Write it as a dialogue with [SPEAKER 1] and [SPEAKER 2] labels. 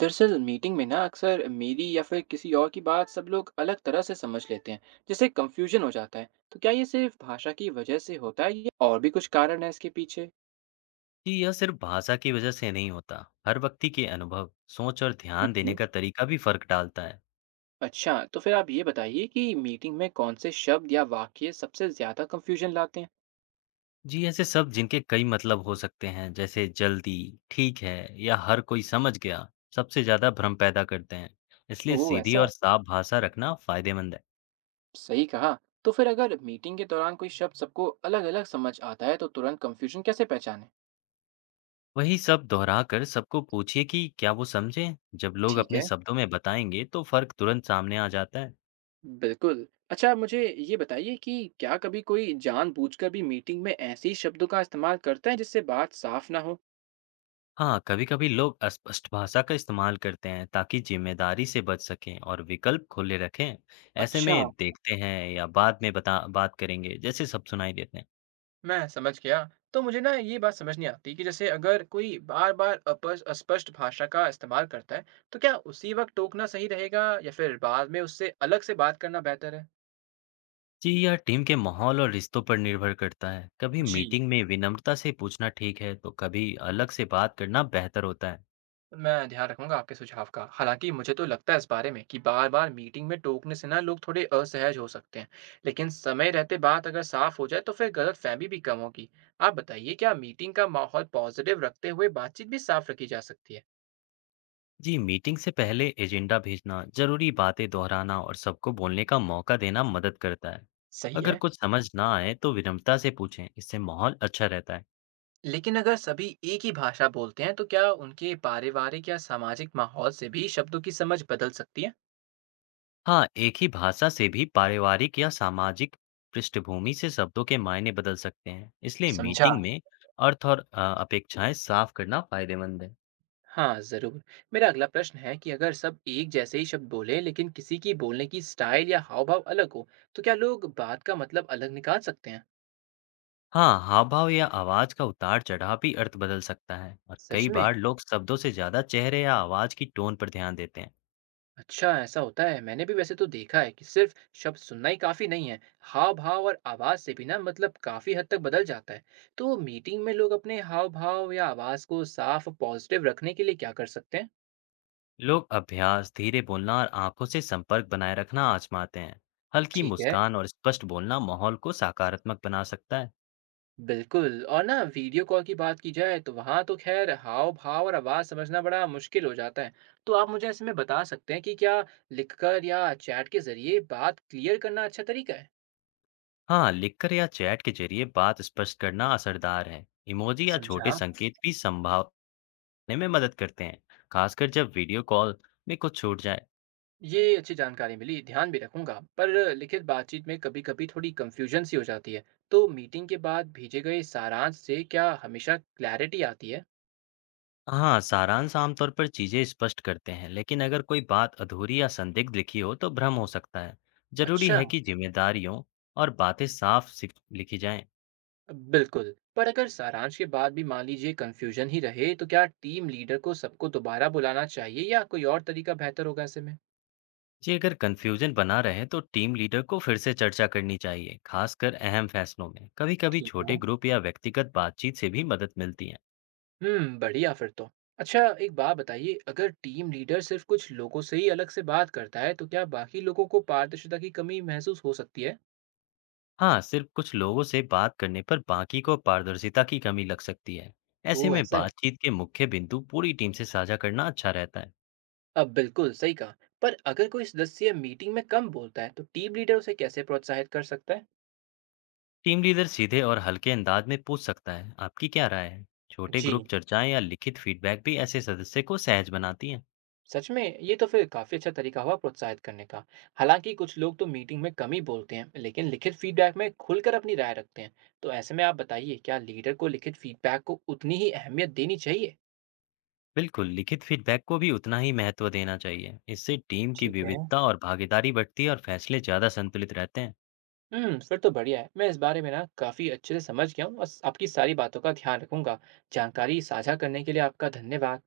[SPEAKER 1] दरअसल मीटिंग में ना अक्सर मेरी या फिर किसी और की बात सब लोग अलग तरह से समझ लेते हैं, जिससे कंफ्यूजन हो जाता है। तो क्या ये सिर्फ भाषा की वजह से होता है या और भी कुछ कारण है इसके पीछे?
[SPEAKER 2] जी, यह सिर्फ भाषा की वजह से नहीं होता। हर व्यक्ति के अनुभव, सोच और ध्यान देने
[SPEAKER 1] हम्म।
[SPEAKER 2] का तरीका भी फर्क डालता है।
[SPEAKER 1] अच्छा, तो फिर आप ये बताइए कि मीटिंग में कौन से शब्द या वाक्य सबसे ज्यादा कंफ्यूजन लाते हैं?
[SPEAKER 2] जी, ऐसे शब्द जिनके कई मतलब हो सकते हैं, जैसे जल्दी, ठीक है या हर कोई समझ गया, सबसे ज्यादा भ्रम पैदा करते हैं। इसलिए
[SPEAKER 1] ओह,
[SPEAKER 2] सीधी
[SPEAKER 1] ऐसा है।
[SPEAKER 2] और साफ भाषा रखना फायदेमंद है।
[SPEAKER 1] सही कहा। तो फिर अगर मीटिंग के दौरान कोई शब्द सबको अलग अलग समझ आता है तो तुरंत कंफ्यूजन कैसे पहचाने?
[SPEAKER 2] वही शब्द दोहरा कर सबको पूछिए कि क्या वो समझे? जब लोग
[SPEAKER 1] ठीक
[SPEAKER 2] अपने
[SPEAKER 1] है,
[SPEAKER 2] शब्दों में बताएंगे, तो फर्क तुरंत सामने आ जाता है।
[SPEAKER 1] बिल्कुल। अच्छा, मुझे ये बताइए कि क्या कभी कोई जानबूझकर भी मीटिंग में ऐसे शब्दों का इस्तेमाल करता है जिससे बात साफ ना हो?
[SPEAKER 2] हाँ, कभी-कभी लोग अस्पष्ट भाषा का इस्तेमाल करते हैं ताकि जिम्मेदारी से बच सकें और विकल्प खुले रखें। ऐसे
[SPEAKER 1] अच्छा।
[SPEAKER 2] में देखते हैं या बाद में बता बात करेंगे, जैसे सब सुनाई देते हैं।
[SPEAKER 1] मैं समझ गया। तो मुझे ना ये बात समझ नहीं आती कि जैसे अगर कोई बार बार अपस अस्पष्ट भाषा का इस्तेमाल करता है तो क्या उसी वक्त टोकना सही रहेगा या फिर बाद में उससे अलग से बात करना बेहतर है?
[SPEAKER 2] जी, यह टीम के माहौल और रिश्तों पर निर्भर करता है। कभी
[SPEAKER 1] जी,
[SPEAKER 2] मीटिंग में विनम्रता से पूछना ठीक है, तो कभी अलग से बात करना बेहतर होता है।
[SPEAKER 1] मैं ध्यान रखूंगा आपके सुझाव का। हालांकि मुझे तो लगता है इस बारे में कि बार बार मीटिंग में टोकने से ना लोग थोड़े असहज हो सकते हैं, लेकिन समय रहते बात अगर साफ हो जाए तो फिर गलतफहमी भी कम होगी। आप बताइए, क्या मीटिंग का माहौल पॉजिटिव रखते हुए बातचीत भी साफ रखी जा सकती है?
[SPEAKER 2] जी, मीटिंग से पहले एजेंडा भेजना, जरूरी बातें दोहराना और सबको बोलने का मौका देना मदद करता है।
[SPEAKER 1] सही
[SPEAKER 2] अगर
[SPEAKER 1] है।
[SPEAKER 2] कुछ समझ ना आए, तो विनम्रता से पूछें, इससे माहौल अच्छा रहता है।
[SPEAKER 1] लेकिन अगर सभी एक ही भाषा बोलते हैं तो क्या उनके पारिवारिक या सामाजिक माहौल से भी शब्दों की समझ बदल सकती है?
[SPEAKER 2] हाँ, एक ही भाषा से भी पारिवारिक या सामाजिक पृष्ठभूमि से शब्दों के मायने बदल सकते हैं। इसलिए
[SPEAKER 1] समझा।
[SPEAKER 2] मीटिंग में अर्थ और अपेक्षाएं साफ करना फायदेमंद है।
[SPEAKER 1] हाँ, ज़रूर। मेरा अगला प्रश्न है कि अगर सब एक जैसे ही शब्द बोलें लेकिन किसी की बोलने की स्टाइल या हाव-भाव अलग हो, तो क्या लोग बात का मतलब अलग निकाल सकते हैं?
[SPEAKER 2] हाँ, हाव-भाव या आवाज का उतार-चढ़ाव भी अर्थ बदल सकता है और
[SPEAKER 1] सच
[SPEAKER 2] कई
[SPEAKER 1] में?
[SPEAKER 2] बार लोग शब्दों से ज्यादा चेहरे या आवाज की टोन पर ध्यान देते हैं।
[SPEAKER 1] अच्छा, ऐसा होता है। मैंने भी वैसे तो देखा है कि सिर्फ़ शब्द सुनना ही काफ़ी नहीं है। हाव-भाव और आवाज़ से भी ना मतलब काफ़ी हद तक बदल जाता है। तो मीटिंग में लोग अपने हाव-भाव या आवाज़ को साफ़ और पॉज़िटिव रखने के लिए क्या कर सकते हैं?
[SPEAKER 2] लोग अभ्यास, धीरे बोलना और आंखों से संपर्क बनाए रखना आजमाते हैं। हल्की
[SPEAKER 1] ठीक है,
[SPEAKER 2] मुस्कान और स्पष्ट बोलना माहौल को सकारात्मक बना सकता है।
[SPEAKER 1] बिल्कुल। और ना, वीडियो कॉल की बात की जाए तो वहाँ तो खैर हाव भाव और आवाज़ समझना बड़ा मुश्किल हो जाता है। तो आप मुझे ऐसे में बता सकते हैं कि क्या लिखकर या चैट के जरिए बात क्लियर करना अच्छा तरीका है?
[SPEAKER 2] हाँ, लिखकर या चैट के जरिए बात स्पष्ट करना असरदार है। इमोजी या छोटे
[SPEAKER 1] समझा।
[SPEAKER 2] संकेत भी संभावने में मदद करते हैं, खासकर जब वीडियो कॉल में कुछ छूट जाए।
[SPEAKER 1] ये अच्छी जानकारी मिली, ध्यान भी रखूंगा। पर लिखित बातचीत में कभी कभी थोड़ी कंफ्यूजन सी हो जाती है, तो मीटिंग के बाद भेजे गए सारांश से क्या हमेशा क्लैरिटी आती है?
[SPEAKER 2] हाँ, सारांश आमतौर पर चीजें स्पष्ट करते हैं, लेकिन अगर कोई बात अधूरी या संदिग्ध लिखी हो तो भ्रम हो सकता है। जरूरी
[SPEAKER 1] अच्छा।
[SPEAKER 2] है कि जिम्मेदारियों और बातें साफ लिखी जाएं।
[SPEAKER 1] बिल्कुल, पर अगर सारांश के बाद भी मान लीजिए कंफ्यूजन ही रहे तो क्या टीम लीडर को सबको दोबारा बुलाना चाहिए या कोई और तरीका बेहतर होगा ऐसे में?
[SPEAKER 2] जी, अगर कंफ्यूजन बना रहे तो टीम लीडर को फिर से चर्चा करनी चाहिए, खासकर अहम फैसलों में। कभी-कभी
[SPEAKER 1] ठीक
[SPEAKER 2] छोटे
[SPEAKER 1] है।
[SPEAKER 2] ग्रुप या व्यक्तिगत बातचीत से भी मदद मिलती है।
[SPEAKER 1] हम्म, बढ़िया। फिर तो अच्छा, एक बात बताइए, अगर टीम लीडर सिर्फ कुछ लोगों से ही अलग से बात करता है तो क्या बाकी लोगों को पारदर्शिता की कमी महसूस हो सकती है?
[SPEAKER 2] हाँ, सिर्फ कुछ लोगों से बात करने पर बाकी को पारदर्शिता की कमी लग सकती है। ऐसे
[SPEAKER 1] वो,
[SPEAKER 2] में
[SPEAKER 1] ऐसा है।
[SPEAKER 2] बातचीत के मुख्य बिंदु पूरी टीम से साझा करना अच्छा रहता है।
[SPEAKER 1] अब बिल्कुल सही कहा। पर अगर कोई सदस्य मीटिंग में कम बोलता है तो टीम लीडर उसे कैसे प्रोत्साहित कर सकता है?
[SPEAKER 2] टीम लीडर सीधे और हल्के अंदाज में पूछ सकता है, आपकी क्या राय है। छोटे ग्रुप
[SPEAKER 1] जी।
[SPEAKER 2] चर्चाएं या लिखित फीडबैक भी ऐसे सदस्य को सहज बनाती हैं।
[SPEAKER 1] सच में, ये तो फिर काफी अच्छा तरीका हुआ प्रोत्साहित करने का। हालांकि कुछ लोग तो मीटिंग में कम ही बोलते हैं लेकिन लिखित फीडबैक में खुलकर अपनी राय रखते हैं, तो ऐसे में आप बताइए, क्या लीडर को लिखित फीडबैक को उतनी ही अहमियत देनी चाहिए?
[SPEAKER 2] बिल्कुल, लिखित फीडबैक को भी उतना ही महत्व देना चाहिए। इससे टीम की
[SPEAKER 1] ठीक है।
[SPEAKER 2] विविधता और भागीदारी बढ़ती है और फैसले ज्यादा संतुलित रहते हैं।
[SPEAKER 1] हम्म, फिर तो बढ़िया है। मैं इस बारे में ना काफी अच्छे से समझ गया हूँ और आपकी सारी बातों का ध्यान रखूंगा। जानकारी साझा करने के लिए आपका धन्यवाद।